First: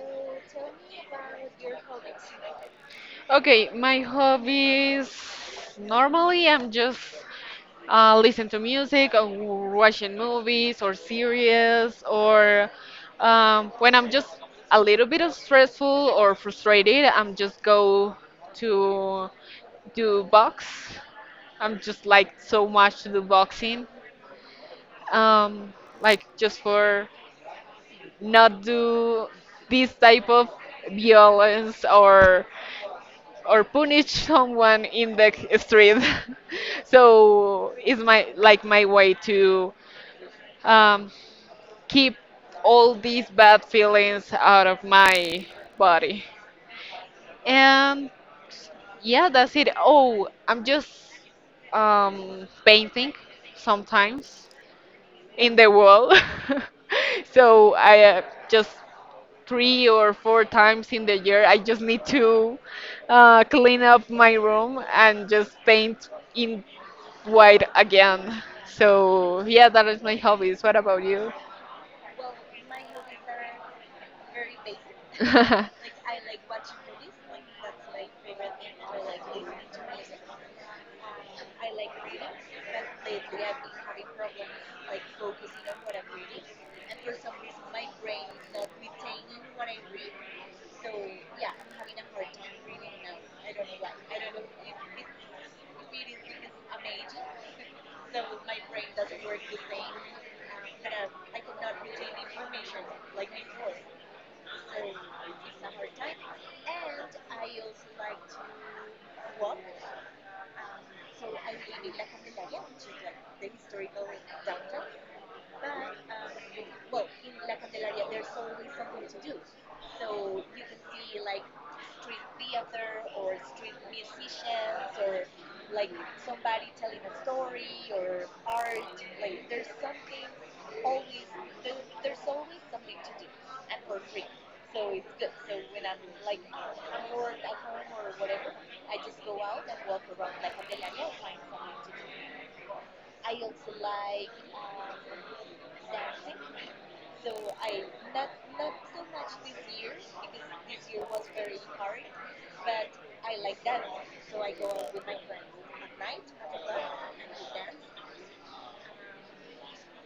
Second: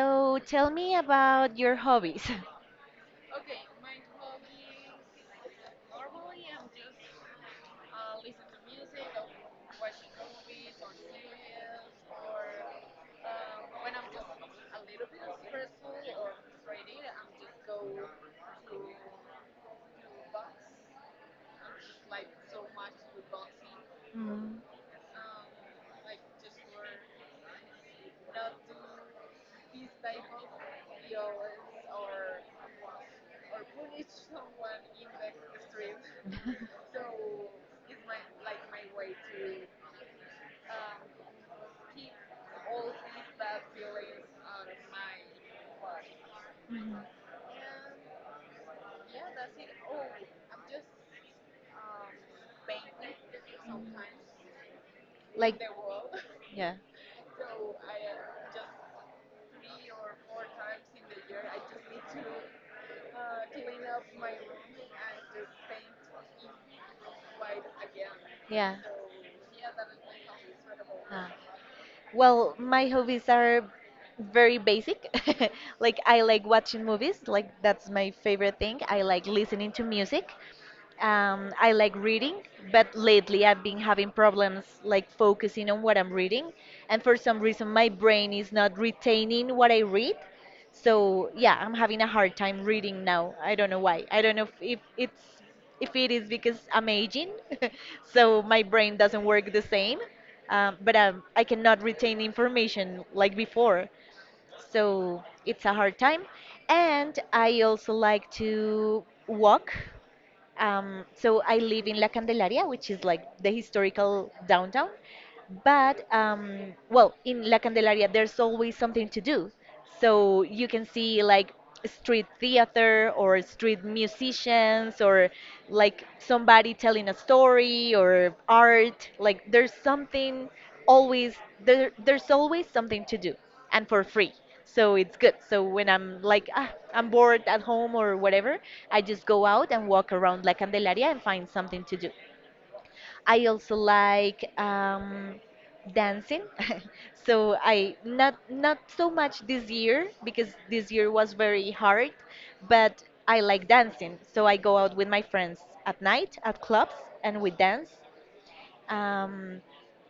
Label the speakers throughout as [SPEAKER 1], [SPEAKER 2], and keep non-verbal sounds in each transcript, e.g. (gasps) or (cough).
[SPEAKER 1] so tell me about your hobbies. (laughs)
[SPEAKER 2] Okay, my hobbies normally I'm just listen to music or watching movies or series or when I'm just a little bit of stressful or frustrated, I'm just go to do box. I'm just like so much to do boxing.
[SPEAKER 1] Mm.
[SPEAKER 2] Um, like just for not do this type of violence or punish (laughs) someone in the street. (laughs)
[SPEAKER 1] (laughs)
[SPEAKER 2] So it's my like my way to um, keep all these bad feelings out of my body. And yeah, that's it. Oh, I'm just painting sometimes in
[SPEAKER 1] Like,
[SPEAKER 2] the wall.
[SPEAKER 1] yeah,
[SPEAKER 2] (laughs) So I just three or four times in the year, I just need to clean up my room and just paint in wide again.
[SPEAKER 1] yeah.
[SPEAKER 2] So yeah, that is my hobbies. What about
[SPEAKER 1] Ah.
[SPEAKER 2] you?
[SPEAKER 1] Well, my hobbies are very basic. (laughs)
[SPEAKER 2] (laughs)
[SPEAKER 1] Like, I like watching movies, like, that's my favorite thing. I like listening to music. I like reading, but lately I've been having problems like focusing on what I'm reading, and for some reason my brain is not retaining what I read. So yeah, I'm having a hard time reading now. I don't know why. I don't know if it is because I'm aging, (laughs) so my brain doesn't work the same. But I cannot retain information like before, so it's a hard time. And I also like to walk so I live in La Candelaria, which is like the historical downtown. But in La Candelaria, there's always something to do. So you can see like street theater or street musicians or like somebody telling a story or art. Like there's something always there. There's always something to do and for free. So it's good. So when I'm like ah, I'm bored at home or whatever, I just go out and walk around La Candelaria and find something to do. I also like dancing. (laughs) So I not so much this year because this year was very hard, but I like dancing. So I go out with my friends at night at clubs and we dance. Um,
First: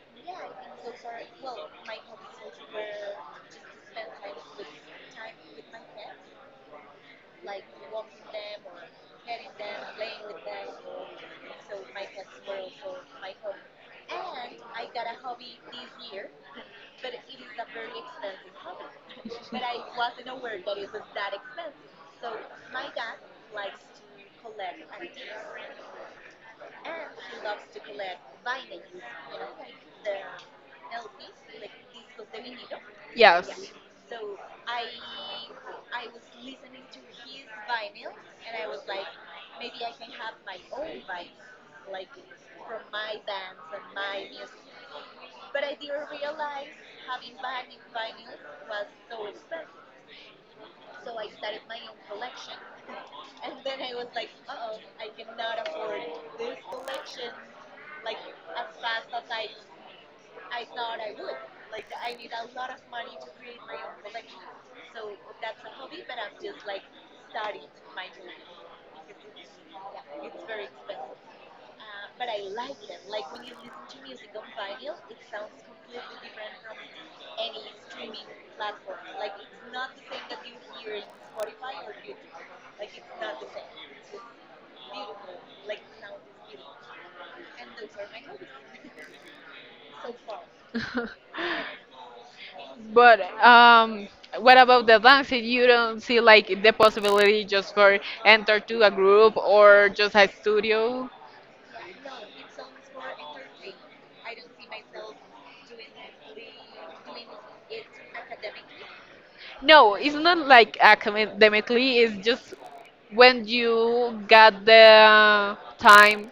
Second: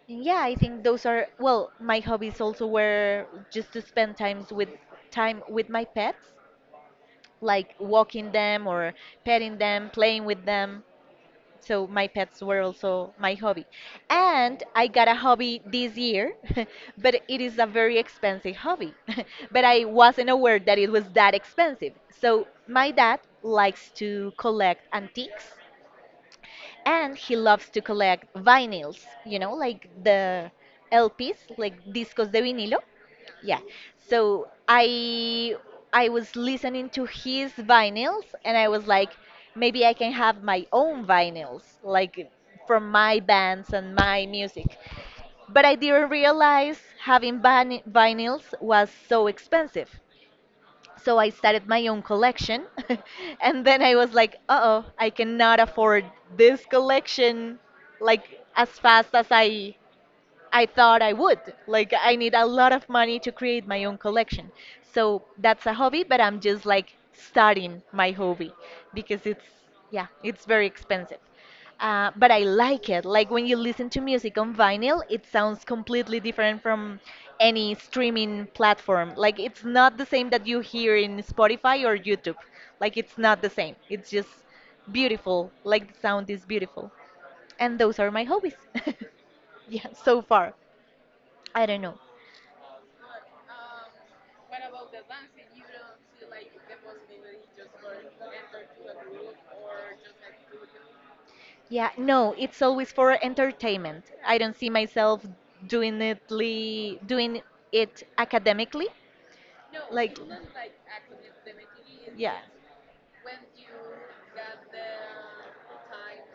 [SPEAKER 1] and yeah, I think those are well, my hobbies also were just to spend times with time with my pets like walking them or petting them, playing with them. So my pets were also my hobby. And I got a hobby this year, (laughs) but it is a very expensive hobby. (laughs) But I wasn't aware that it was that expensive. So my dad likes to collect antiques and he loves to collect vinyls, you know, like the LPs, like discos de vinilo.
[SPEAKER 2] Yes.
[SPEAKER 1] Yeah. So I was listening to his vinyls and I was like maybe I can have my own vinyls like from my bands and my music. But I didn't realize having vinyls was so expensive. So I started my own collection. (laughs) And then I was like, uh oh, I cannot afford this collection like as fast as I thought I would. Like, I need a lot of money to create my own collection. So that's a hobby, but I'm just like starting my hobby because it's, yeah, it's very expensive. But I like it. Like, when you listen to music on vinyl, it sounds completely different from any streaming platform. Like, it's not the same that you hear in Spotify or YouTube. Like, it's not the same. It's just beautiful. Like, the sound is beautiful. And those are my hobbies. (laughs) Yeah, so far.
[SPEAKER 2] (laughs)
[SPEAKER 1] I don't know.
[SPEAKER 2] But what about the dancing? You don't see like the possibility just for enter to a group or just a studio?
[SPEAKER 1] Yeah, no, it's always for entertainment. I don't see myself doing it academically.
[SPEAKER 2] No,
[SPEAKER 1] Like,
[SPEAKER 2] it's not like
[SPEAKER 1] yeah,
[SPEAKER 2] academically. It's just when you got the time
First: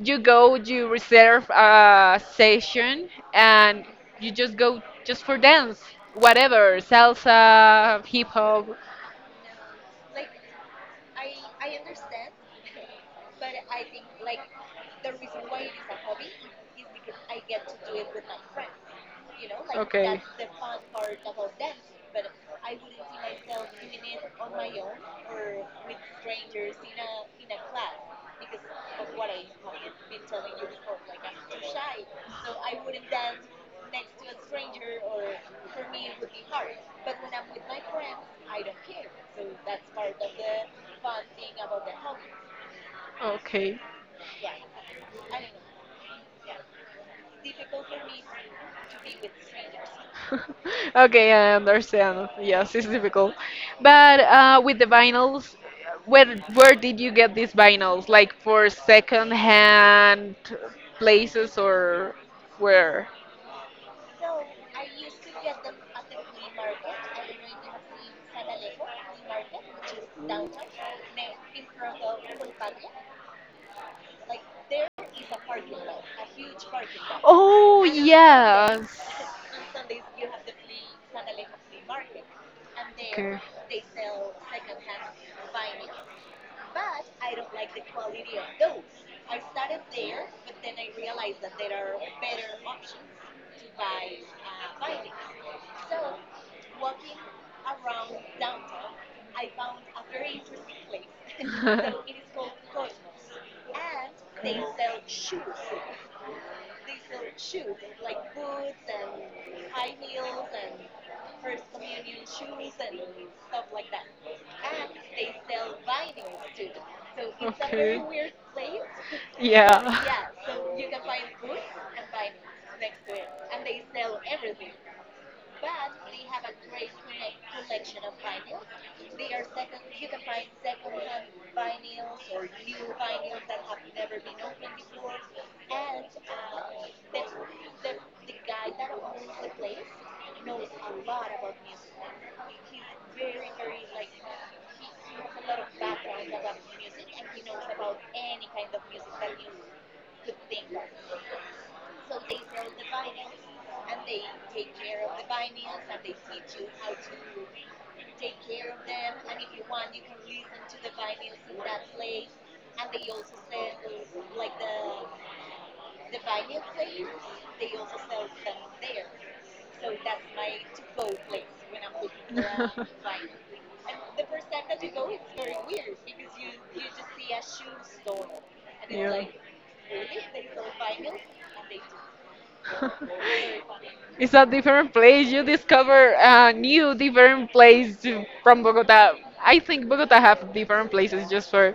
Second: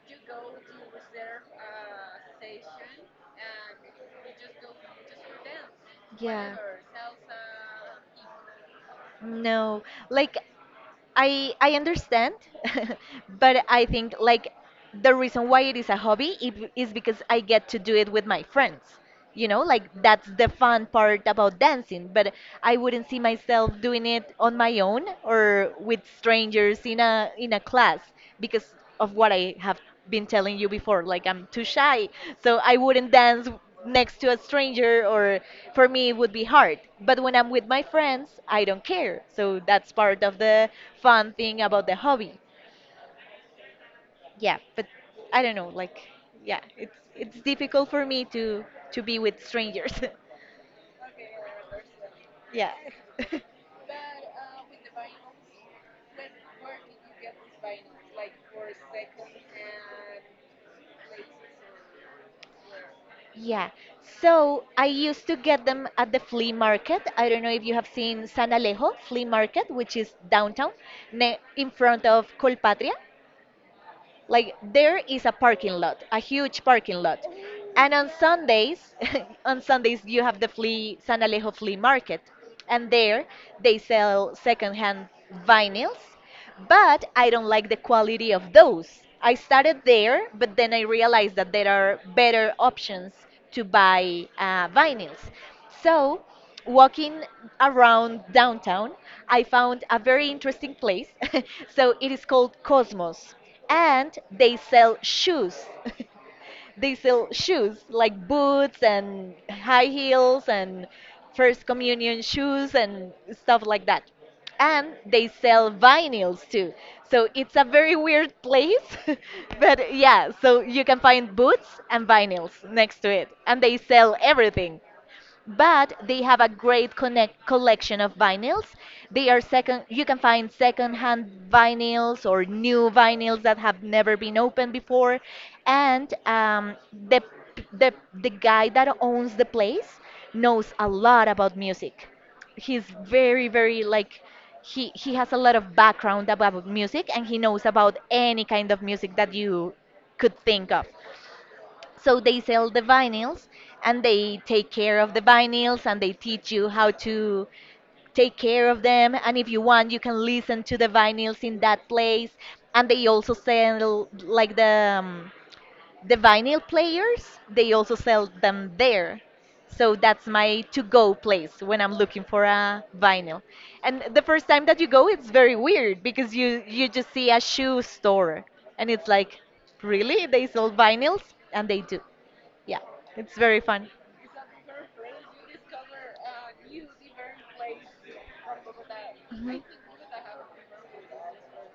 [SPEAKER 2] you go, you reserve a session, and you just go just for dance,
[SPEAKER 1] yeah.
[SPEAKER 2] whatever, salsa, hip hop.
[SPEAKER 1] No, like I understand, (laughs) but I think like the reason why it is a hobby is because I get to do it with my friends. You know, like
[SPEAKER 2] Okay.
[SPEAKER 1] that's the fun part about dancing, but I wouldn't see myself doing it on my own or with strangers in a class because of what I have been telling you before. Like I'm too shy, so I wouldn't dance next to a stranger, or for me it would be hard. But when I'm with my friends, I don't care. So that's part of the fun thing about the hobby.
[SPEAKER 2] Okay.
[SPEAKER 1] Yeah, but I don't know. Like, yeah, it's difficult for me to be with strangers.
[SPEAKER 2] (laughs) Okay, I understand.
[SPEAKER 1] (laughs) Yeah.
[SPEAKER 2] Yes, it's difficult.
[SPEAKER 1] (laughs)
[SPEAKER 2] But with the vinyls, where did you get these vinyls? Like for second hand places or where?
[SPEAKER 1] Yeah. So I used to get them at the flea market. I don't know if you have seen San Alejo flea market, which is downtown ne in front of Colpatria. Like there is a parking lot, a huge parking lot.
[SPEAKER 2] Oh,
[SPEAKER 1] And on Sundays,
[SPEAKER 2] yes.
[SPEAKER 1] (laughs) on Sundays you have the flea San Alejo flea market, and there
[SPEAKER 2] Okay.
[SPEAKER 1] they sell secondhand vinyls, but I don't like the quality of those. I started there, but then I realized that there are better options to buy vinyls. So walking around downtown, I found a very interesting place. (laughs) So
[SPEAKER 2] (laughs)
[SPEAKER 1] it is called Cosmos. And they sell shoes. (laughs) They sell shoes like boots and high heels and first communion shoes and stuff like that. And they sell vinyls too. So it's a very weird place. (laughs)
[SPEAKER 2] Yeah.
[SPEAKER 1] But yeah, so
[SPEAKER 2] (laughs)
[SPEAKER 1] you can find boots and vinyls next to it. And they sell everything but they have a great connect collection of vinyls. They are you can find second-hand vinyls or new vinyls that have never been opened before. And the, the guy that owns the place knows a lot about music. He's very, very like, he has a lot of background about music and he knows about any kind of music that you could think of. So they sell the vinyls and they take care of the vinyls and they teach you how to take care of them. And if you want, you can listen to the vinyls in that place. And they also sell like the vinyl players. They also sell them there. So that's my to-go place when I'm looking for a vinyl.
[SPEAKER 2] (laughs)
[SPEAKER 1] And the first time that you go, it's very weird because you just see a shoe store and it's like, really? They sell vinyls? And they do. Yeah. It's very
[SPEAKER 2] (laughs)
[SPEAKER 1] fun.
[SPEAKER 2] It's a different place. You discover a new different place to- from Bogota. I
[SPEAKER 1] Mhm.
[SPEAKER 2] think Bogota have different places just for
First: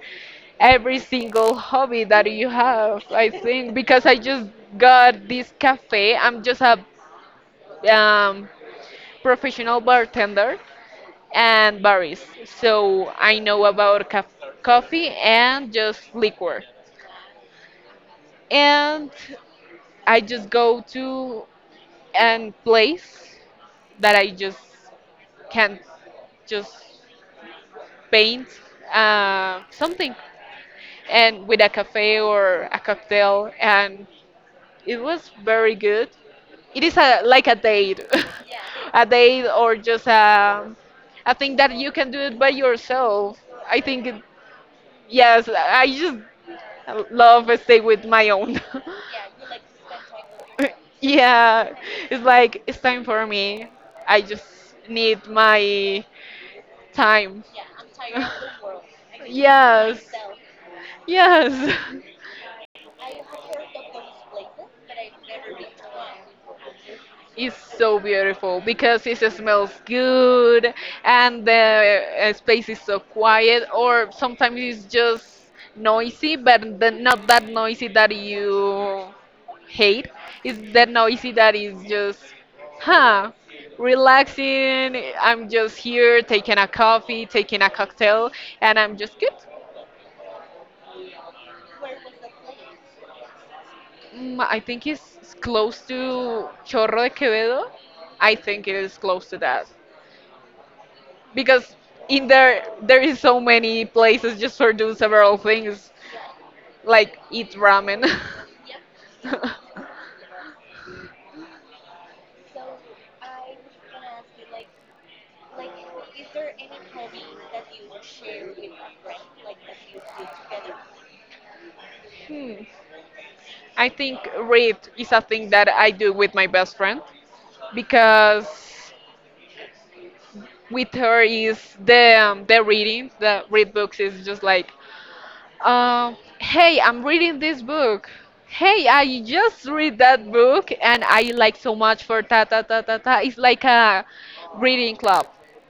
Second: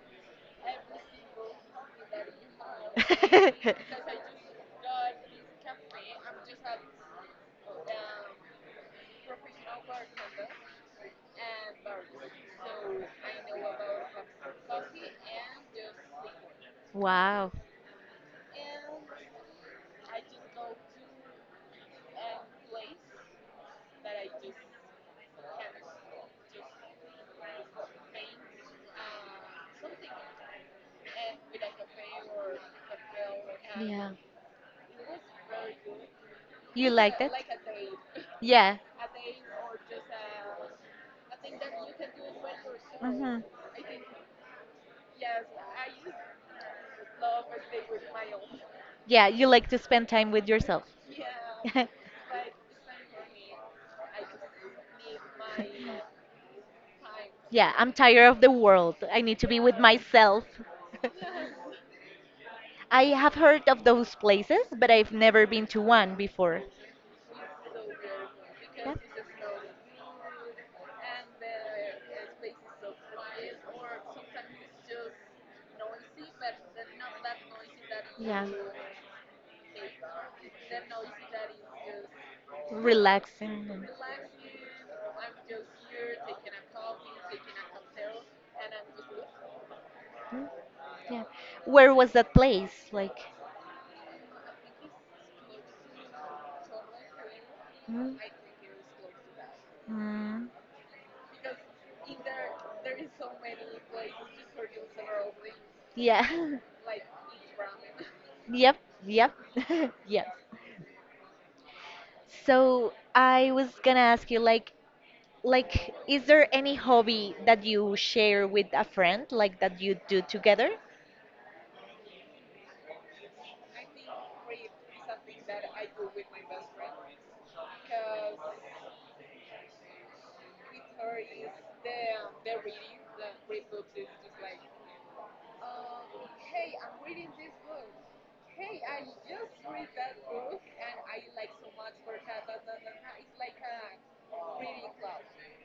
[SPEAKER 2] every single hobby that you have. I think because I
[SPEAKER 1] (laughs)
[SPEAKER 2] just got this cafe. I'm just a um, professional bartender and barist, so I know about ca- coffee and just liquor.
[SPEAKER 1] Wow.
[SPEAKER 2] And I just go to an place that I just can't just paint something and with a cafe or a cocktail and it was very good it is a like a date.
[SPEAKER 1] Yeah.
[SPEAKER 2] (laughs) A
[SPEAKER 1] (laughs)
[SPEAKER 2] date or just a thing that you can do it by
[SPEAKER 1] Hmm.
[SPEAKER 2] yourself. I think it, yes I just love stay with my own.
[SPEAKER 1] Yeah, you like to spend
[SPEAKER 2] (laughs)
[SPEAKER 1] time with
[SPEAKER 2] (laughs)
[SPEAKER 1] yourself.
[SPEAKER 2] Yeah,
[SPEAKER 1] (laughs)
[SPEAKER 2] it's like it's time for me. I just need my
[SPEAKER 1] (laughs)
[SPEAKER 2] time.
[SPEAKER 1] Yeah, I'm tired of the world. I
[SPEAKER 2] (laughs)
[SPEAKER 1] need to be with
[SPEAKER 2] Yes.
[SPEAKER 1] myself. (laughs)
[SPEAKER 2] Yes. (laughs)
[SPEAKER 1] I have heard of those places, but I've never been to one before.
[SPEAKER 2] It's so beautiful
[SPEAKER 1] Yeah.
[SPEAKER 2] because it smells good and the space is so quiet, or sometimes it's just noisy, but the, not that noisy that
[SPEAKER 1] Yeah.
[SPEAKER 2] you hate. It's that noisy that is just, huh,
[SPEAKER 1] Relaxing. And?
[SPEAKER 2] relaxing. I'm just here taking a coffee, taking a cocktail, and I'm just good.
[SPEAKER 1] Mm. Yeah. Where was that place? Like,
[SPEAKER 2] Mm, I think it's close to Chorro de Quevedo.
[SPEAKER 1] mm,
[SPEAKER 2] I think it is close to that
[SPEAKER 1] mm,
[SPEAKER 2] because in there there is so many places just for do several things
[SPEAKER 1] yeah. (laughs)
[SPEAKER 2] like eat ramen.
[SPEAKER 1] Yep, yep, (laughs)
[SPEAKER 2] (laughs)
[SPEAKER 1] yep. So I was gonna ask you, like, is there any hobby that you share with a friend, like that you do together?
[SPEAKER 2] Hmm. I think read is a thing that I do with my best friend because with her is the the reading, the read books is just like uh, hey, I'm reading this book. Hey, I just read that book and I like so much for ta ta ta ta ta. It's like a reading club,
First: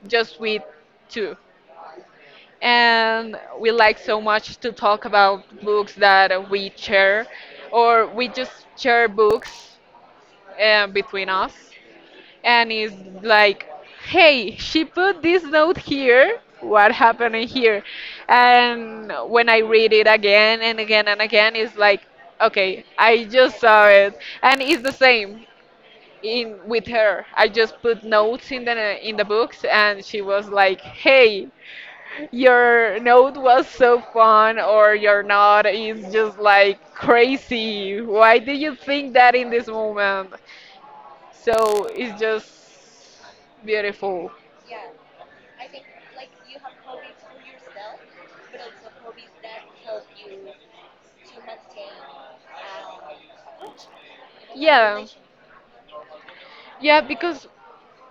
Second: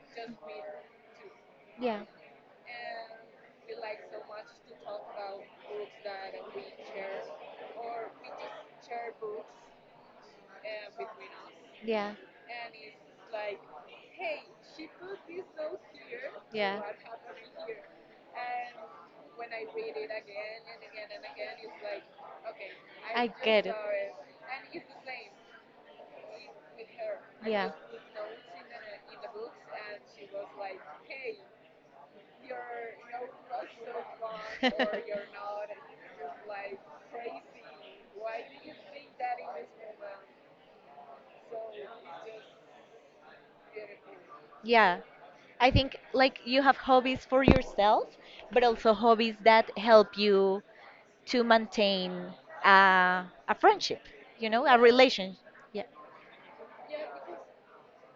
[SPEAKER 2] just with two.
[SPEAKER 1] Yeah,
[SPEAKER 2] And we like so much to talk about books that we share, or we just share books between us
[SPEAKER 1] yeah,
[SPEAKER 2] and it's like, hey, she put this note here.
[SPEAKER 1] yeah.
[SPEAKER 2] What happened here? And when I read it again and again and again, it's like, okay, I
[SPEAKER 1] I
[SPEAKER 2] just
[SPEAKER 1] get it.
[SPEAKER 2] saw it, and it's the same in with her. I just put notes in the books, and she was like, hey, your note was so fun, or your note is just like crazy. Why do you think that in this
[SPEAKER 1] Yeah.
[SPEAKER 2] moment?
[SPEAKER 1] (laughs)
[SPEAKER 2] So it's just beautiful.
[SPEAKER 1] Yeah, I think like you have hobbies for yourself, but also hobbies that help you to maintain a friendship, you know, a
[SPEAKER 2] Yeah.
[SPEAKER 1] relation.
[SPEAKER 2] Yeah, because,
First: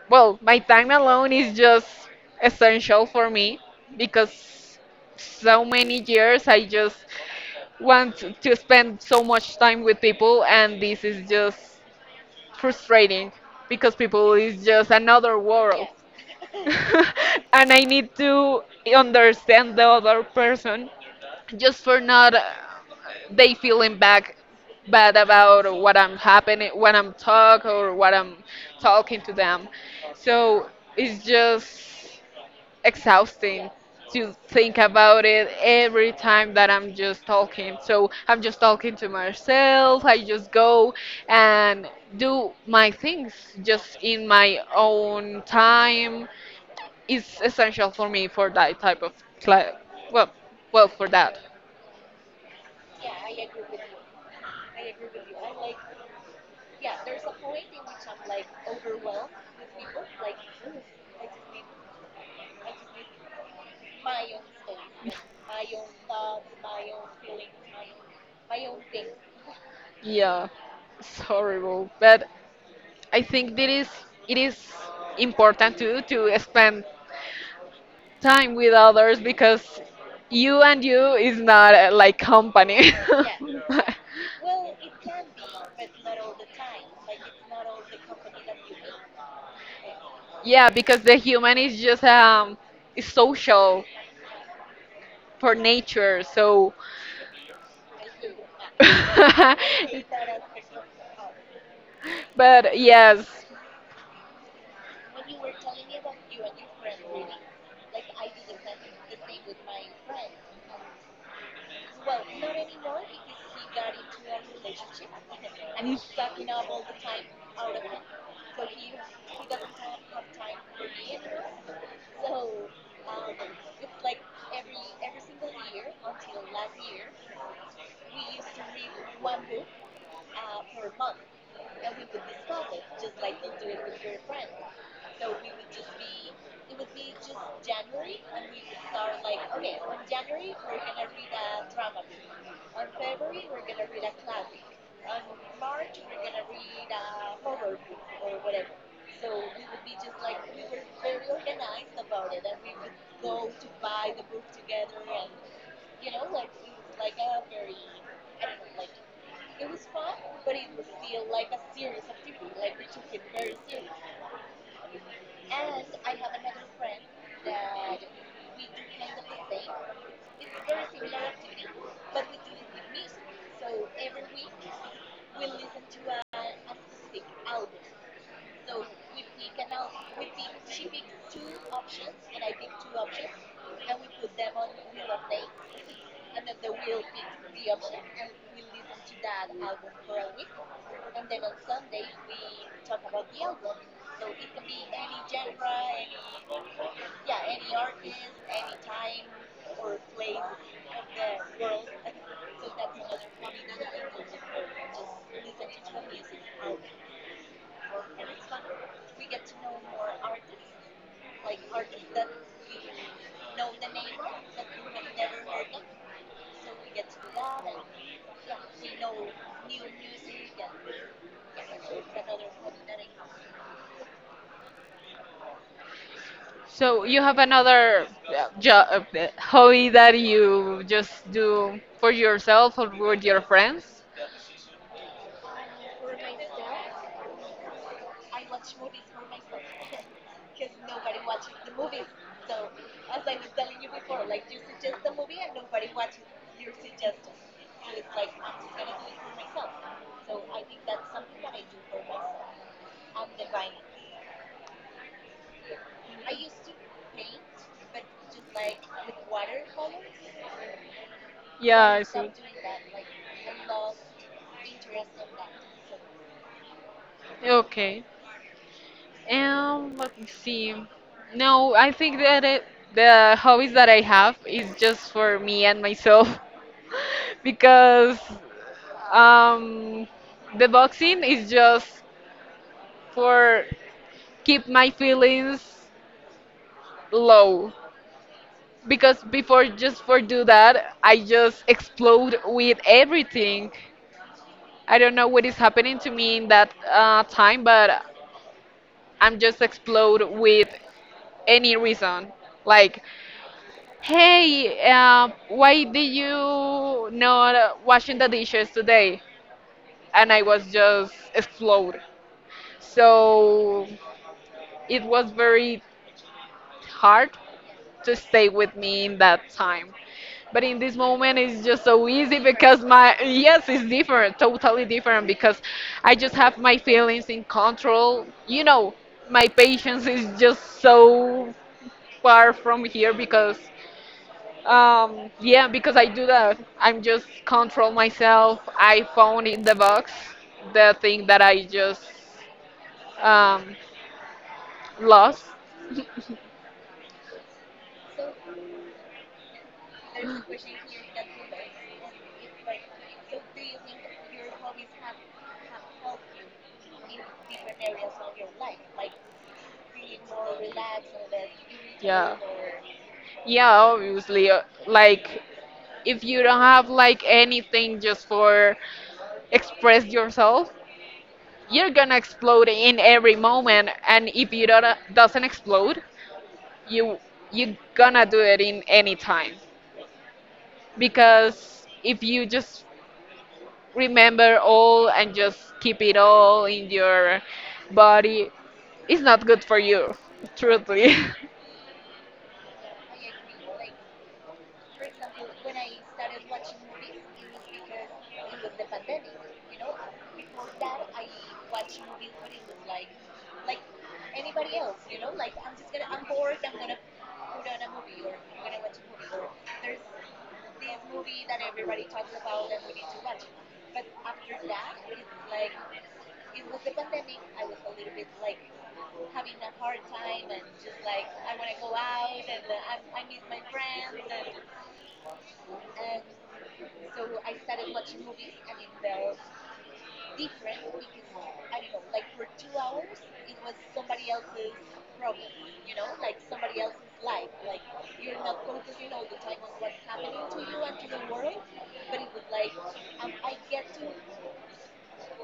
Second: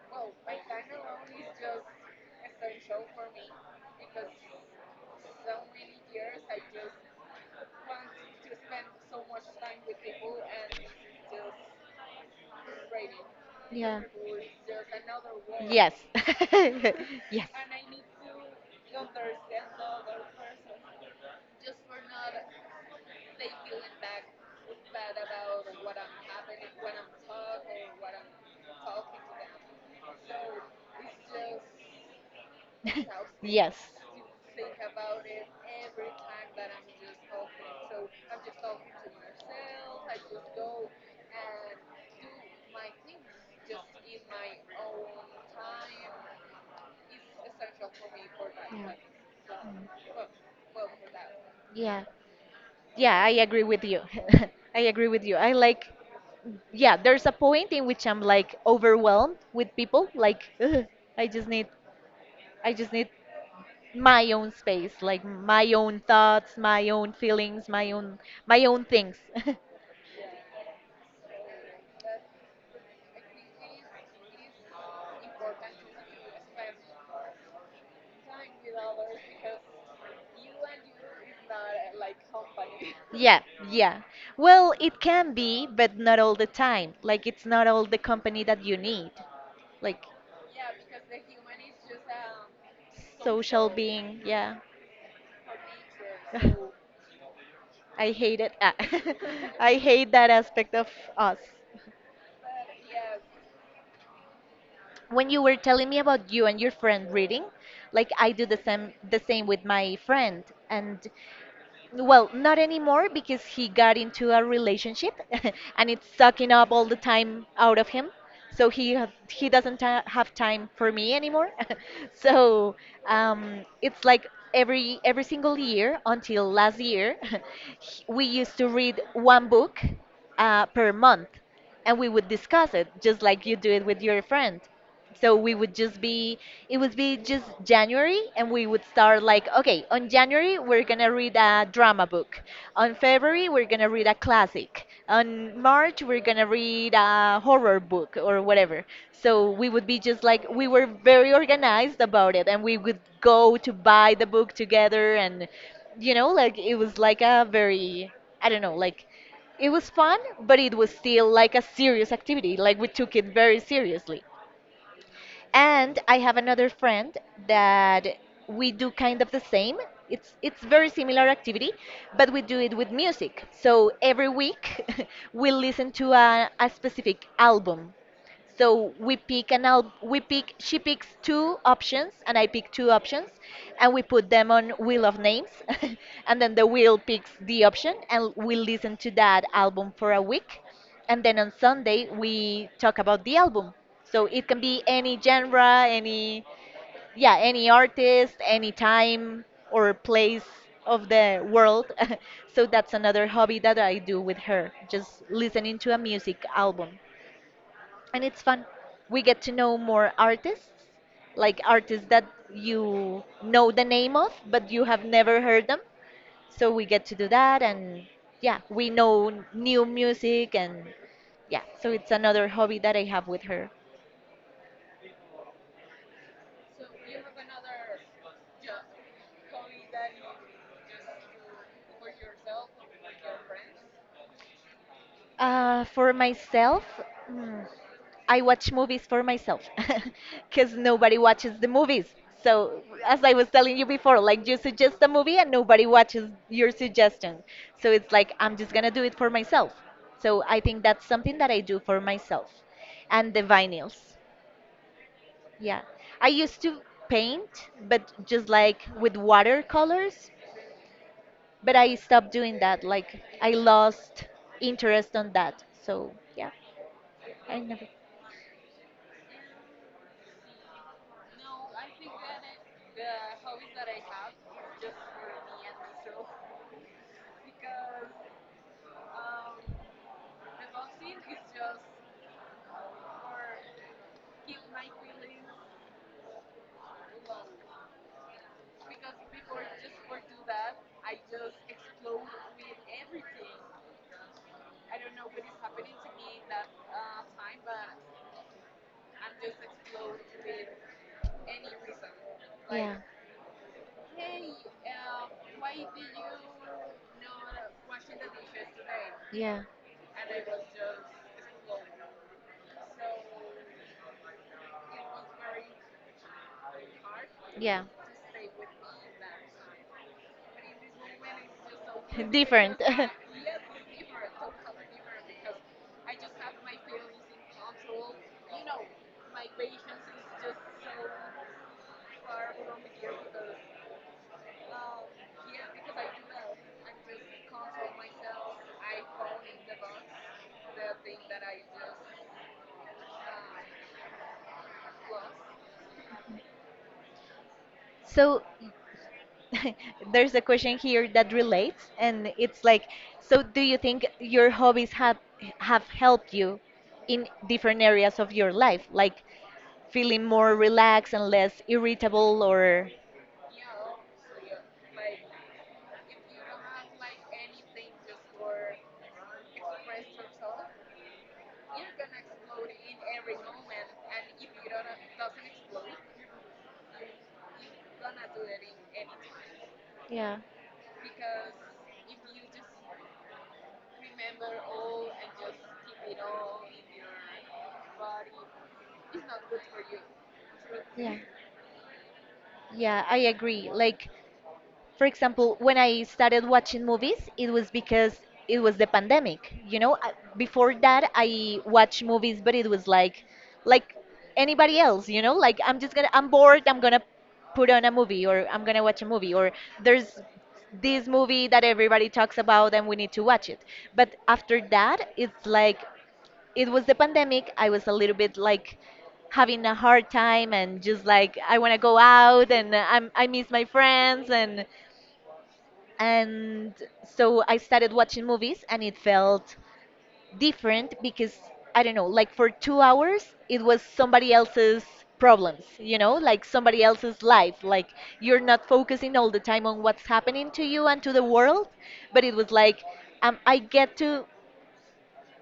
[SPEAKER 2] well, my time alone is just essential for me because so many years I just want to spend so much time with people, and this is just frustrating because
[SPEAKER 1] Yeah, yeah,
[SPEAKER 2] people is just another world.
[SPEAKER 1] yes,
[SPEAKER 2] (laughs)
[SPEAKER 1] (laughs) yes,
[SPEAKER 2] And I need to understand the other person just for not they feeling back bad about what I'm happening when I'm talk or what I'm talking to them. So it's just
[SPEAKER 1] (laughs)
[SPEAKER 2] exhausting
[SPEAKER 1] yes, yeah.
[SPEAKER 2] to think about it every time that I'm just talking. So I'm just talking to myself. I just go and do my things just in my own time. It's essential for me for that type of cla- well, well for that.
[SPEAKER 1] Yeah. Yeah, I agree with you. (laughs) I agree with you. I like, yeah, there's a point in which I'm like overwhelmed with people. Like, (laughs) ugh, I just need, I just need my own space, like my own thoughts, my own feelings, my own things. (laughs)
[SPEAKER 2] Yeah, it's horrible. But I think that is it is important to spend time with others because you and you is not like company.
[SPEAKER 1] Yeah, yeah. Well, it can be, but not all the time. Like, it's not all the company that you need. Like,
[SPEAKER 2] (laughs) Yeah, because the human is just is
[SPEAKER 1] social
[SPEAKER 2] social
[SPEAKER 1] being, yeah.
[SPEAKER 2] for nature.
[SPEAKER 1] (laughs)
[SPEAKER 2] So
[SPEAKER 1] I hate it. Ah, (laughs) I hate
[SPEAKER 2] (laughs)
[SPEAKER 1] that aspect of us.
[SPEAKER 2] but yes,
[SPEAKER 1] When you were telling me about you and your friend reading, like I do the same with my friend and well, not anymore because he got into a relationship (laughs) and it's sucking up all the time out of him. So he doesn't ta have time for me anymore. (laughs) So it's like every single year until last year, (laughs) we used to read one book per month and we would discuss it just like you do it with your friend. So we would just be it would be just January, and we would start like, okay, on January we're gonna read a drama book, on February we're gonna read a classic, on March we're gonna read a horror book or whatever. So we would be just like, we were very organized about it, and we would go to buy the book together, and you know, like it was like a very, I don't know, like it was fun, but it was still like a serious activity, like we took it very seriously. And I have another friend that we do kind of the same. It's very similar activity, but we do it with music. So every week (laughs) we listen to a specific album. So we pick and I'll we pick she picks two options and I pick two options, and we put them on Wheel of Names (laughs) and then the wheel picks the option and we listen to that album for a week, and then on Sunday we talk about the album. So it can be any genre, any yeah, any artist, any time or place of the world. (laughs) So that's another hobby that I do with her, just listening to a music album, and it's fun. We get to know more artists, like artists that you know the name of, but you have never heard them. So we get to do that, and yeah, we know new music, and yeah, so it's another hobby that I have with her.
[SPEAKER 2] so you have another uh, jo- uh, hobby that you just do for yourself or with your friends?
[SPEAKER 1] For myself, mm, I watch movies for myself (laughs) because nobody watches the movies. So, as I was telling you before, like, you suggest a movie and nobody watches your suggestion. So it's like I'm just gonna do it for myself. So I think that's something that I do for myself. And the vinyls. Yeah. I used to paint, but just like with watercolors, but
[SPEAKER 2] Yeah,
[SPEAKER 1] I
[SPEAKER 2] I see.
[SPEAKER 1] stopped doing that. Like, I lost interest on that. So, yeah, I never.
[SPEAKER 2] Okay. Let me see. No, I think that it, the hobbies that I have is just for me and myself (laughs) because um, the boxing is just for keep my feelings low because before just for do that I just explode with everything. I don't know what is happening to me in that time but I'm just explode with any reason like hey, why did you not washing the dishes today
[SPEAKER 1] Yeah, yeah,
[SPEAKER 2] and I was just explode. So it was very hard
[SPEAKER 1] yeah.
[SPEAKER 2] to stay with me in that time. But in this moment, it's just so
[SPEAKER 1] (laughs)
[SPEAKER 2] easy
[SPEAKER 1] Different.
[SPEAKER 2] because
[SPEAKER 1] (laughs)
[SPEAKER 2] my, yes, it's different, totally different because I just have my feelings in control. You know, my patience is just so far from here because, yeah, because I do that. I'm just control myself. I found in the box the thing that I just um, lost.
[SPEAKER 1] So (laughs) there's a question here that relates, and it's like, so do you think your hobbies have helped you in different areas of your life, like feeling more relaxed and less
[SPEAKER 2] Yeah.
[SPEAKER 1] irritable, or
[SPEAKER 2] Yeah, obviously. Like, if you don't have like anything just for express yourself, you're gonna explode in every moment. And if you don't doesn't explode, you you gonna do it in any time.
[SPEAKER 1] yeah,
[SPEAKER 2] Because if you just remember all and just keep it all in your body, it's not good for you.
[SPEAKER 1] yeah,
[SPEAKER 2] Truthfully.
[SPEAKER 1] yeah, I agree. Like, for example, when I started watching movies, it was because it was the pandemic. You know, before that, I watched movies, but it was like anybody else. You know, like I'm bored. I'm gonna put on a movie, or I'm gonna watch a movie, or there's this movie that everybody talks about, and we need to watch it. But after that, it's like it was the pandemic. I was a little bit like having a hard time and just like I want to go out and I miss my friends and so I started watching movies and it felt different because I don't know, like for 2 hours it was somebody else's problems, you know, like somebody else's life. Like you're not focusing all the time on what's happening to you and to the world, but it was like I get to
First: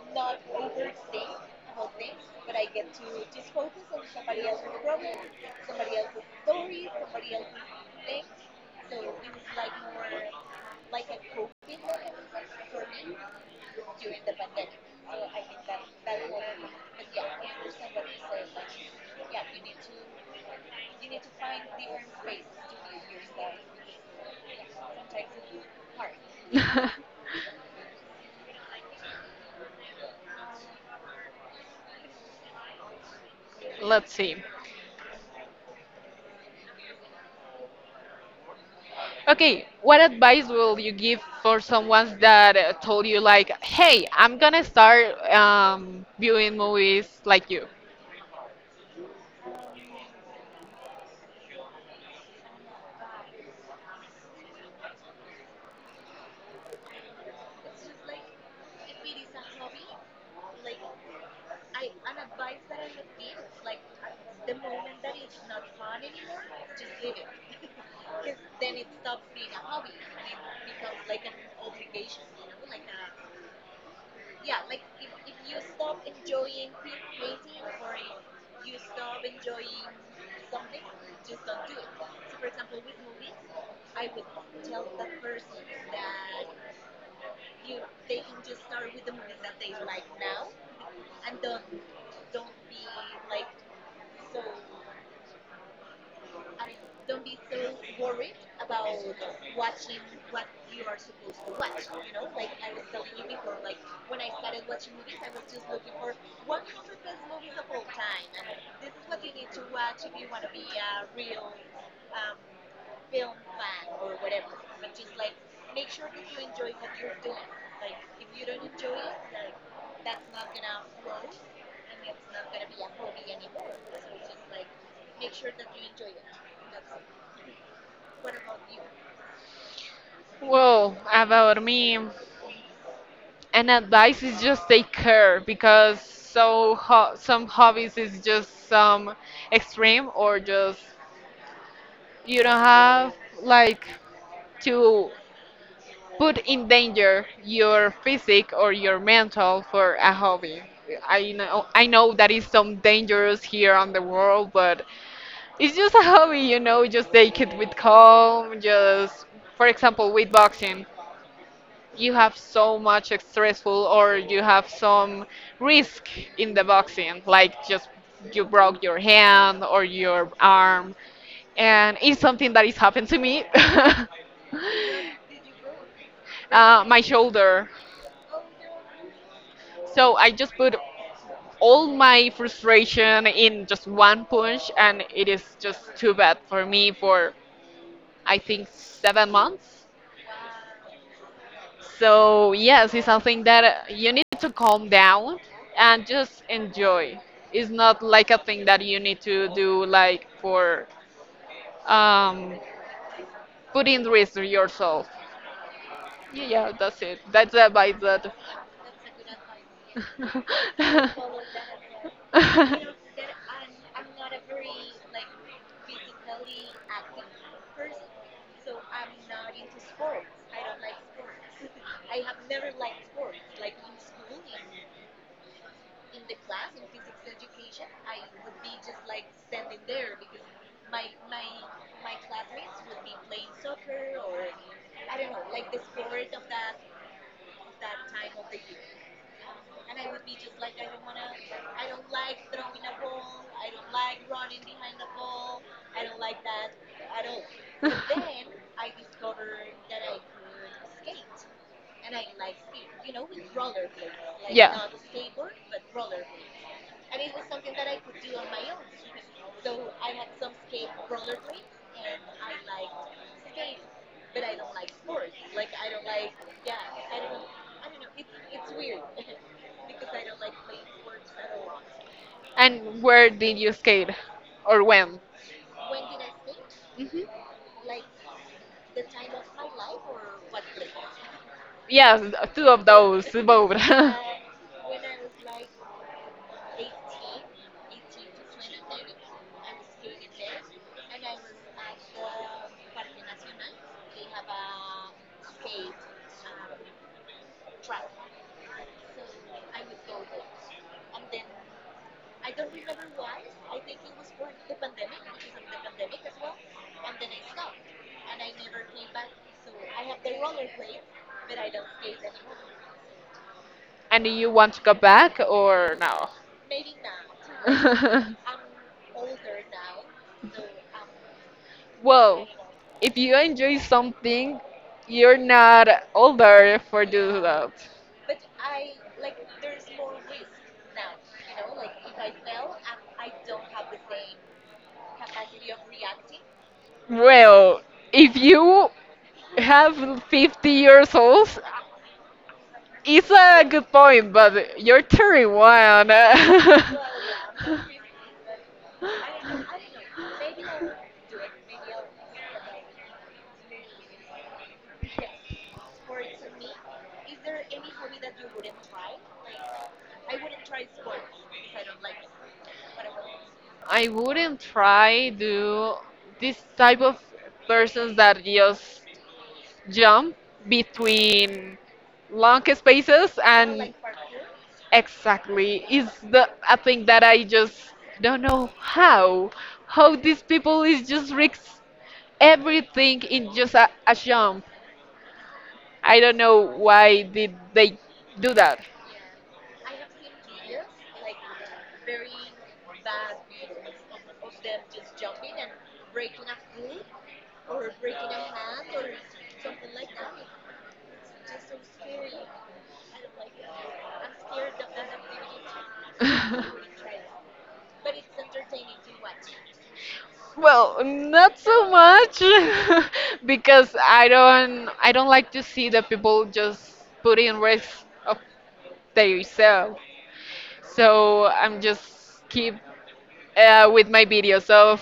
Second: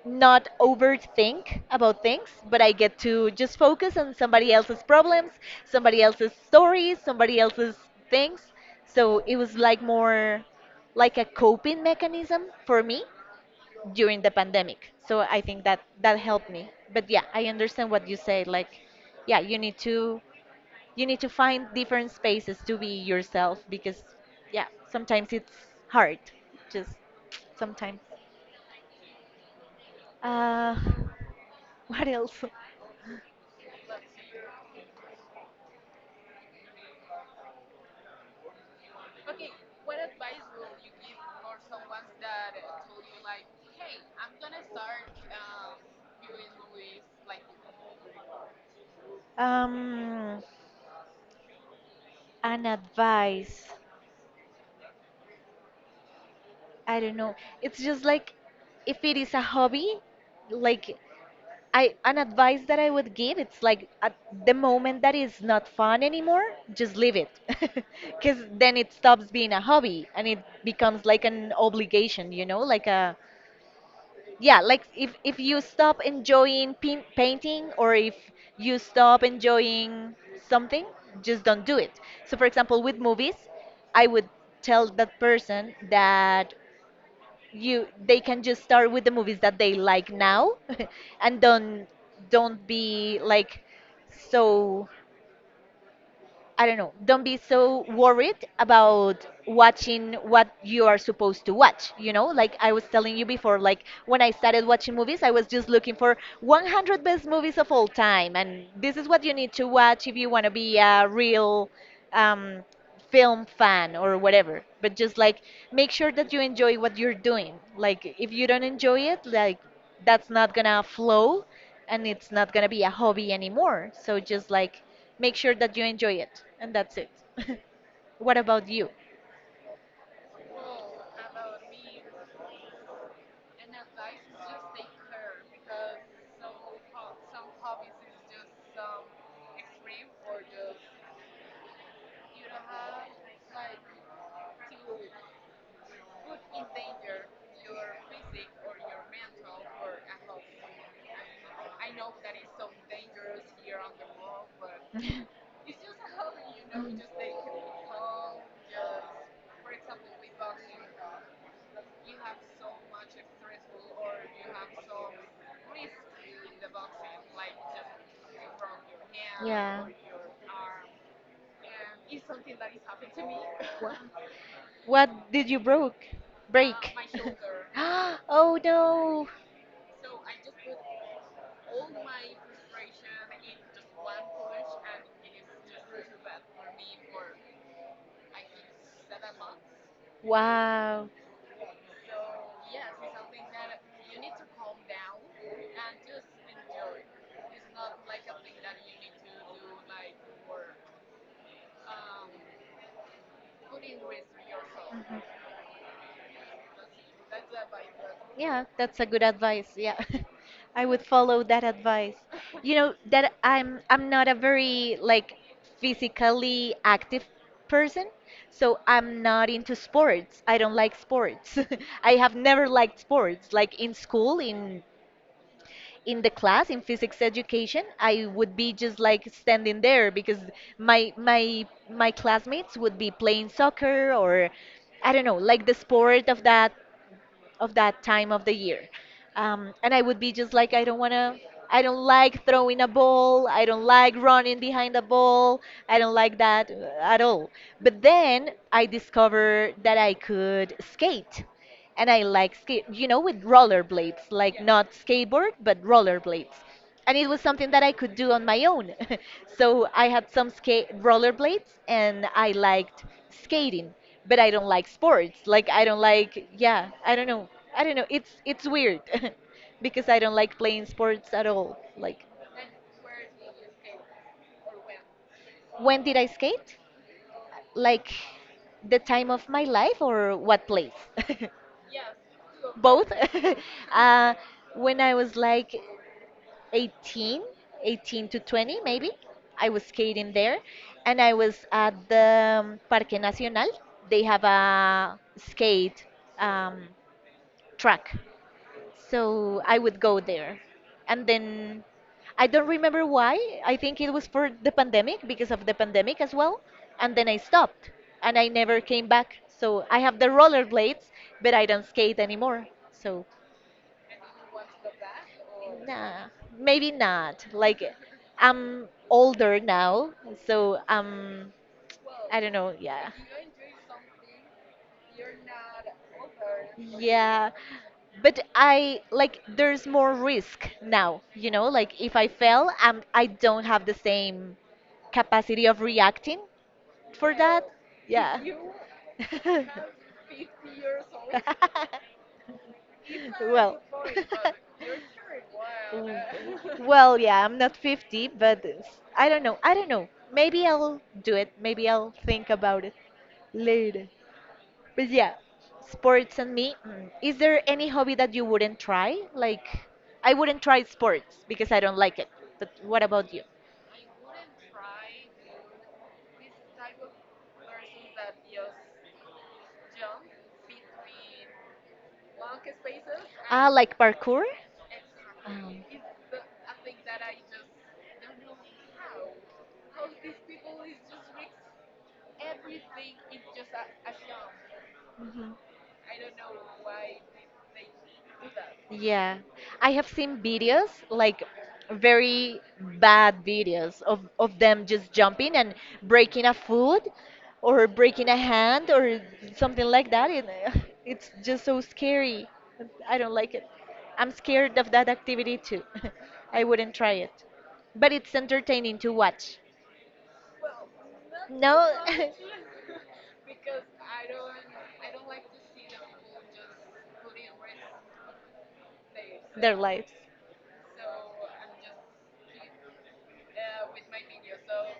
[SPEAKER 1] not overthink about things, but I get to just focus on somebody else's problems, somebody else's stories, somebody else's things. So it was like more like a coping mechanism for me during the pandemic. So I think that that helped me. But yeah, I understand what you say. Like, yeah, you need to find different spaces to be yourself because yeah, sometimes it's hard. Just
[SPEAKER 2] (laughs)
[SPEAKER 1] sometimes. Uh, (laughs) what else?
[SPEAKER 2] Let's see. Okay, what advice will you give for someone that told you like, "Hey, I'm gonna start viewing movies like you"?
[SPEAKER 1] Um, an advice. I don't know. It's just like if it is a hobby, like I an advice that I would give, it's like at the moment that is not fun anymore, just leave it. (laughs) Because then it stops being a hobby and it becomes like an obligation, you know, like a yeah, like if you stop enjoying painting, or if you stop enjoying something, just don't do it. So, for example, with movies, I would tell that person that you they can just start with the movies that they like now, (laughs) and don't be like so, I don't know, don't be so worried about watching what you are supposed to watch. You know, like I was telling you before, like when I started watching movies, I was just looking for 100 best movies of all time. And this is what you need to watch if you want to be a real um, film fan or whatever. But just like make sure that you enjoy what you're doing. Like, if you don't enjoy it, like that's not gonna flow and it's not gonna be a hobby anymore. So just like, make sure that you enjoy it, and that's it. (laughs) What about you?
[SPEAKER 2] Well, about me, an advice is just take care because so some hobbies is just some extreme or just you don't have like to put in danger your physic or your mental for a hobby. I know that is some dangerous here on the world, but
[SPEAKER 1] (laughs)
[SPEAKER 2] it's just a hobby, you know, just take it with calm, just for example with boxing. You have so much stressful or you have some risk in the boxing, like just you broke your hand
[SPEAKER 1] Yeah.
[SPEAKER 2] or your arm and it's something that is happened to me. (laughs)
[SPEAKER 1] What did you broke?
[SPEAKER 2] Uh,
[SPEAKER 1] Break.
[SPEAKER 2] my shoulder.
[SPEAKER 1] (gasps) Oh no!
[SPEAKER 2] So I just put all my frustration in just one punch, and it is just too bad for me for I think 7 months.
[SPEAKER 1] Wow.
[SPEAKER 2] So yes, it's something that you need to calm down and just enjoy. It's not like a thing that you need to do like for um, putting risk to yourself. Yeah, that's it. That's the advice that
[SPEAKER 1] Yeah, that's a good advice. Yeah.
[SPEAKER 2] (laughs)
[SPEAKER 1] (laughs) I would follow that advice. You know that I'm not a very like physically active person, so I'm not into sports. I don't like sports. (laughs) I have never liked sports. Like in school, in the class in physics education, I would be just like standing there because my classmates would be playing soccer or I don't know, like the sport of that time of the year. And I would be just like, I don't want to, I don't like throwing a ball. I don't like running behind a ball. I don't like that at all. But then I discovered that I could skate, and I like skate, you know, with rollerblades, like
[SPEAKER 2] yeah.
[SPEAKER 1] not skateboard, but rollerblades. And it was something that I could do on my own. (laughs) So I had some skate rollerblades and I liked skating, but I don't like sports. Like, I don't like, yeah, I don't know. I don't know. It's weird (laughs) because I don't like playing sports at all. Like,
[SPEAKER 2] And where did you skate? Or when?
[SPEAKER 1] when did I skate?
[SPEAKER 2] Hmm.
[SPEAKER 1] Like, the time of my life or what place? (laughs)
[SPEAKER 2] Yes, two of
[SPEAKER 1] Both.
[SPEAKER 2] those, both.
[SPEAKER 1] (laughs)
[SPEAKER 2] (laughs)
[SPEAKER 1] uh, when I was like 18, 18 to 20 maybe. I was skating there and I was at the Parque Nacional. They have a skate um, track. So I would go there. And then I don't remember why. I think it was for the pandemic, because of the pandemic as well. And then I stopped and I never came back. So I have the rollerblades, but I don't skate anymore. So
[SPEAKER 2] And do you want to go back or no?
[SPEAKER 1] nah, maybe not. Like,
[SPEAKER 2] (laughs)
[SPEAKER 1] I'm older now, so I
[SPEAKER 2] Well,
[SPEAKER 1] don't know. Yeah,
[SPEAKER 2] if you enjoy something, you're not older for do
[SPEAKER 1] yeah.
[SPEAKER 2] that.
[SPEAKER 1] But I like, there's more risk now. You know, like if I fail, I don't have the same capacity of reacting for that.
[SPEAKER 2] Well, if
[SPEAKER 1] Yeah.
[SPEAKER 2] you
[SPEAKER 1] (laughs)
[SPEAKER 2] have 50 years old, it's
[SPEAKER 1] (laughs)
[SPEAKER 2] a
[SPEAKER 1] Well.
[SPEAKER 2] good point, but you're
[SPEAKER 1] (laughs)
[SPEAKER 2] 31. (laughs)
[SPEAKER 1] (laughs) Well, yeah, I'm not 50, but I don't know. I don't know. Maybe I'll do it. Maybe I'll think about it later. But yeah, sports and me. Is there any hobby that you wouldn't try? Like, I wouldn't try sports because I don't like it. But what about you?
[SPEAKER 2] I wouldn't try do this type of persons that just jump between long spaces
[SPEAKER 1] Ah,
[SPEAKER 2] and
[SPEAKER 1] like parkour?
[SPEAKER 2] exactly. It's the a thing that I just don't know how. How these people is just risk everything in just a jump.
[SPEAKER 1] Um,
[SPEAKER 2] I don't know why did they do that.
[SPEAKER 1] Yeah, I have seen videos like very bad videos of them just jumping and breaking a foot or breaking a hand or something like that. It, (laughs) it's just so scary. I don't like it. I'm scared of that activity too. (laughs) I
[SPEAKER 2] (laughs)
[SPEAKER 1] wouldn't try it. But it's entertaining to watch.
[SPEAKER 2] Well, not
[SPEAKER 1] No?
[SPEAKER 2] so
[SPEAKER 1] (laughs)
[SPEAKER 2] much (laughs) because I don't like to see the people just put in risk of
[SPEAKER 1] Their
[SPEAKER 2] themselves.
[SPEAKER 1] lives.
[SPEAKER 2] So I'm just
[SPEAKER 1] (laughs)
[SPEAKER 2] keep with my videos of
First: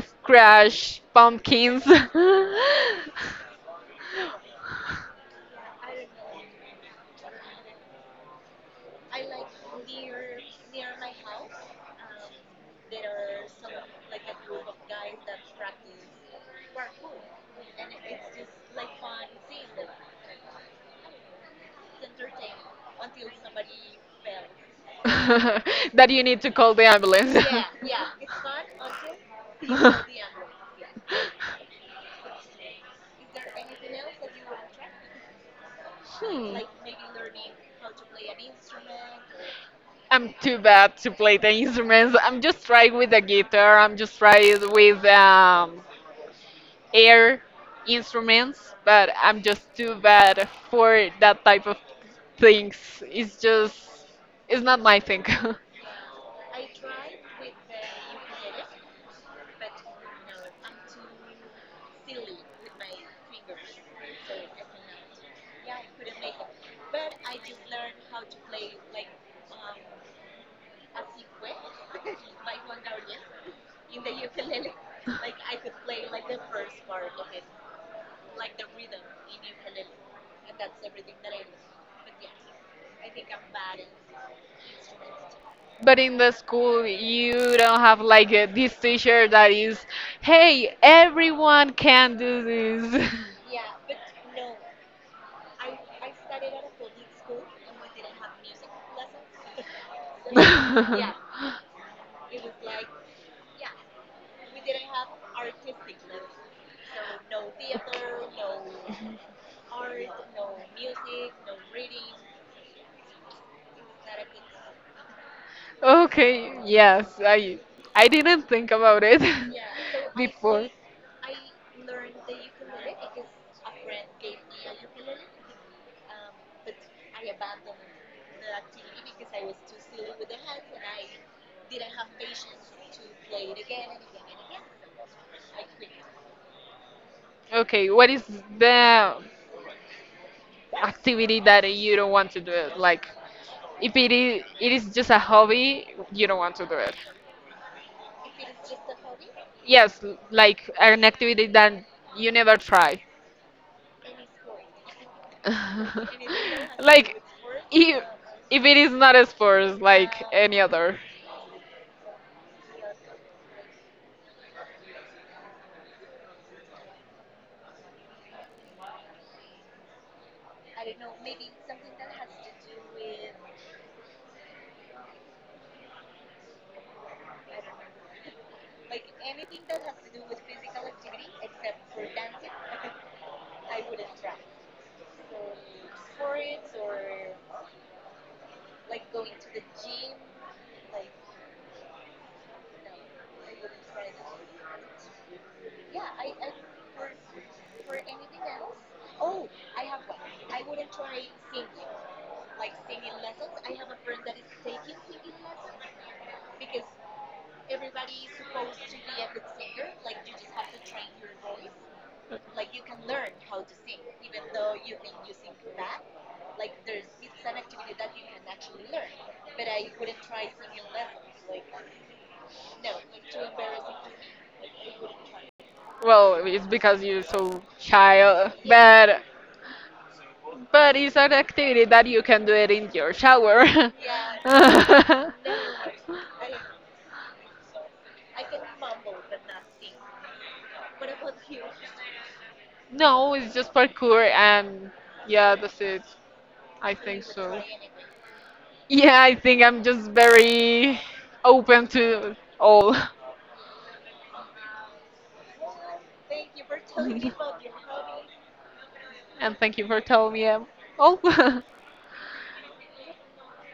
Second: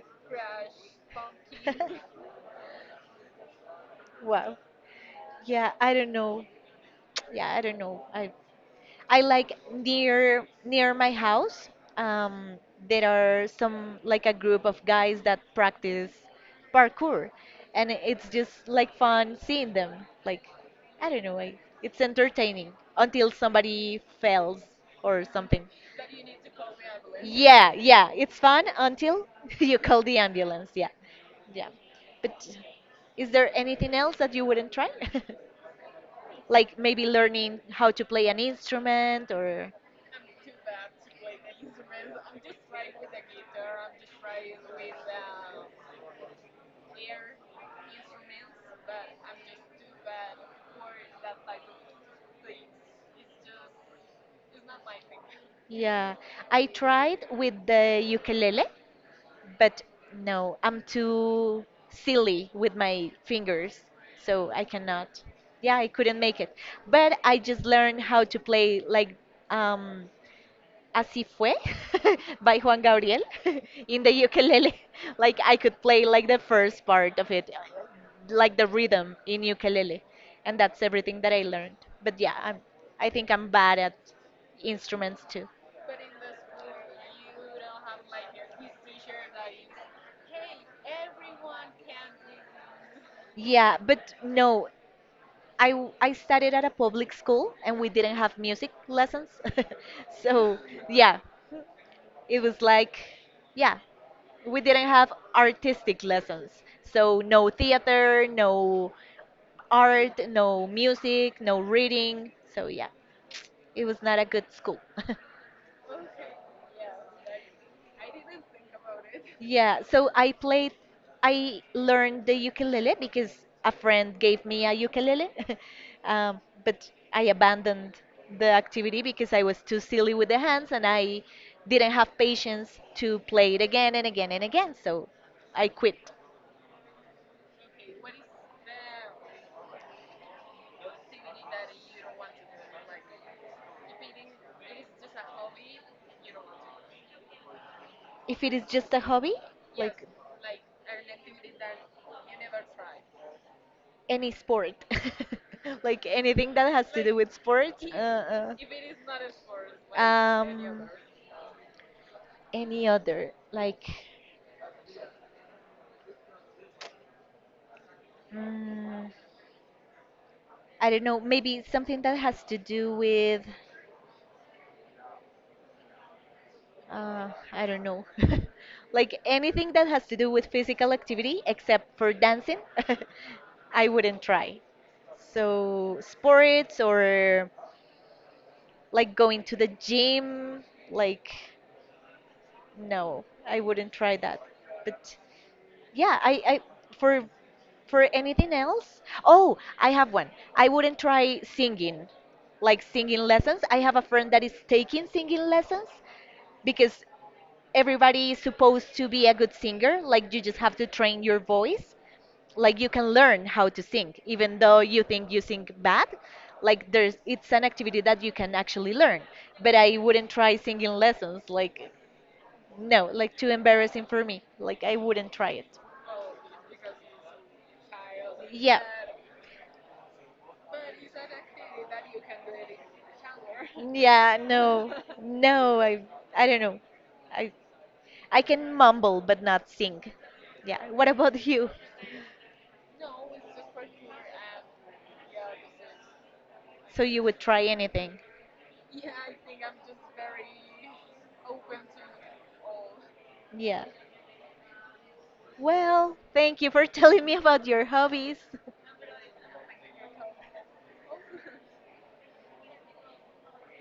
[SPEAKER 2] Scratch pumpkins (laughs) that
[SPEAKER 1] (laughs) Wow. Yeah, I don't know. (tsk) Yeah, I don't know. I like near my house. Um, there are some like a group of guys that practice parkour, and it's just like fun seeing them. Like, I don't know, it's entertaining until somebody fails or something.
[SPEAKER 2] you need to call the ambulance.
[SPEAKER 1] Yeah, yeah, it's fun until (laughs) you call the ambulance.
[SPEAKER 2] (laughs)
[SPEAKER 1] Yeah, yeah. But is there anything else that you wouldn't try? (laughs)
[SPEAKER 2] Hmm.
[SPEAKER 1] Like maybe learning how to play an instrument or.
[SPEAKER 2] I'm too bad to play the instruments. I'm just trying with the guitar. I'm just trying with air instruments, but I'm just too bad for that type of things. It's just, it's not my thing. (laughs)
[SPEAKER 1] Yeah, I tried with the ukulele, but no, I'm too silly with my fingers, so I cannot. Yeah, I couldn't make it. But I just learned how to play like um Así fue (laughs) by Juan Gabriel (laughs) in the ukulele. (laughs) Like I could play like the first part of it, like the rhythm in ukulele, and that's everything that I learned. But yeah, I think I'm bad at instruments too.
[SPEAKER 2] But in the school, you don't have like a, this teacher that is, hey, everyone can do
[SPEAKER 1] Yeah, but no, I studied at a public school and we didn't have music lessons. (laughs)
[SPEAKER 2] this.
[SPEAKER 1] So,
[SPEAKER 2] (laughs)
[SPEAKER 1] yeah,
[SPEAKER 2] (laughs)
[SPEAKER 1] it was like yeah, we didn't have artistic lessons. So, no theater, no art, no music, no reading. So, yeah, it was not a good school. (laughs)
[SPEAKER 2] Okay, yes, I didn't think about it
[SPEAKER 1] Yeah, so
[SPEAKER 2] (laughs) before.
[SPEAKER 1] I learned the ukulele because a friend gave me a ukulele, (laughs) but I abandoned the activity because I was too silly with the hands and I didn't have patience to play it again and again and again, so I quit.
[SPEAKER 2] Okay, what is the activity that you don't want to do it? Like, if it is, it is just a hobby, you don't want to do it.
[SPEAKER 1] If it is just a hobby, like
[SPEAKER 2] Yes, l- like an activity that you never try.
[SPEAKER 1] any sport, (laughs) like
[SPEAKER 2] (laughs)
[SPEAKER 1] anything that has to do
[SPEAKER 2] Like
[SPEAKER 1] with sports,
[SPEAKER 2] if, if it is not a sport
[SPEAKER 1] uh,
[SPEAKER 2] like any
[SPEAKER 1] um,
[SPEAKER 2] other.
[SPEAKER 1] any other like mm, I don't know, maybe something that has to do with I don't know (laughs) like anything that has to do with physical activity except for dancing (laughs) I wouldn't try. So sports or like going to the gym, like no, I wouldn't try that. But yeah, I for anything else? Oh, I have one. I wouldn't try singing, like singing lessons. I have a friend that is taking singing lessons because everybody is supposed to be a good singer. Like, you just have to train your voice. Like, you can learn how to sing, even though you think you sing bad. Like there's, it's an activity that you can actually learn. But I wouldn't try singing lessons. Like, no, like too embarrassing for me. Like I wouldn't try it.
[SPEAKER 2] Well, it's because you're so shy,
[SPEAKER 1] Yeah.
[SPEAKER 2] but it's an activity that you can do it in your shower.
[SPEAKER 1] Yeah,
[SPEAKER 2] (laughs)
[SPEAKER 1] no. No, I don't know. I I can mumble but not sing. Yeah. What about you?
[SPEAKER 2] No, it's just parkour and yeah, that's it. I
[SPEAKER 1] So you
[SPEAKER 2] think
[SPEAKER 1] would
[SPEAKER 2] so.
[SPEAKER 1] try anything?
[SPEAKER 2] Yeah, I think I'm just very open to all.
[SPEAKER 1] Yeah. Well, thank you for (laughs) telling me about
[SPEAKER 2] (laughs)
[SPEAKER 1] your hobbies.
[SPEAKER 2] And thank you for telling me. Um, oh, (laughs)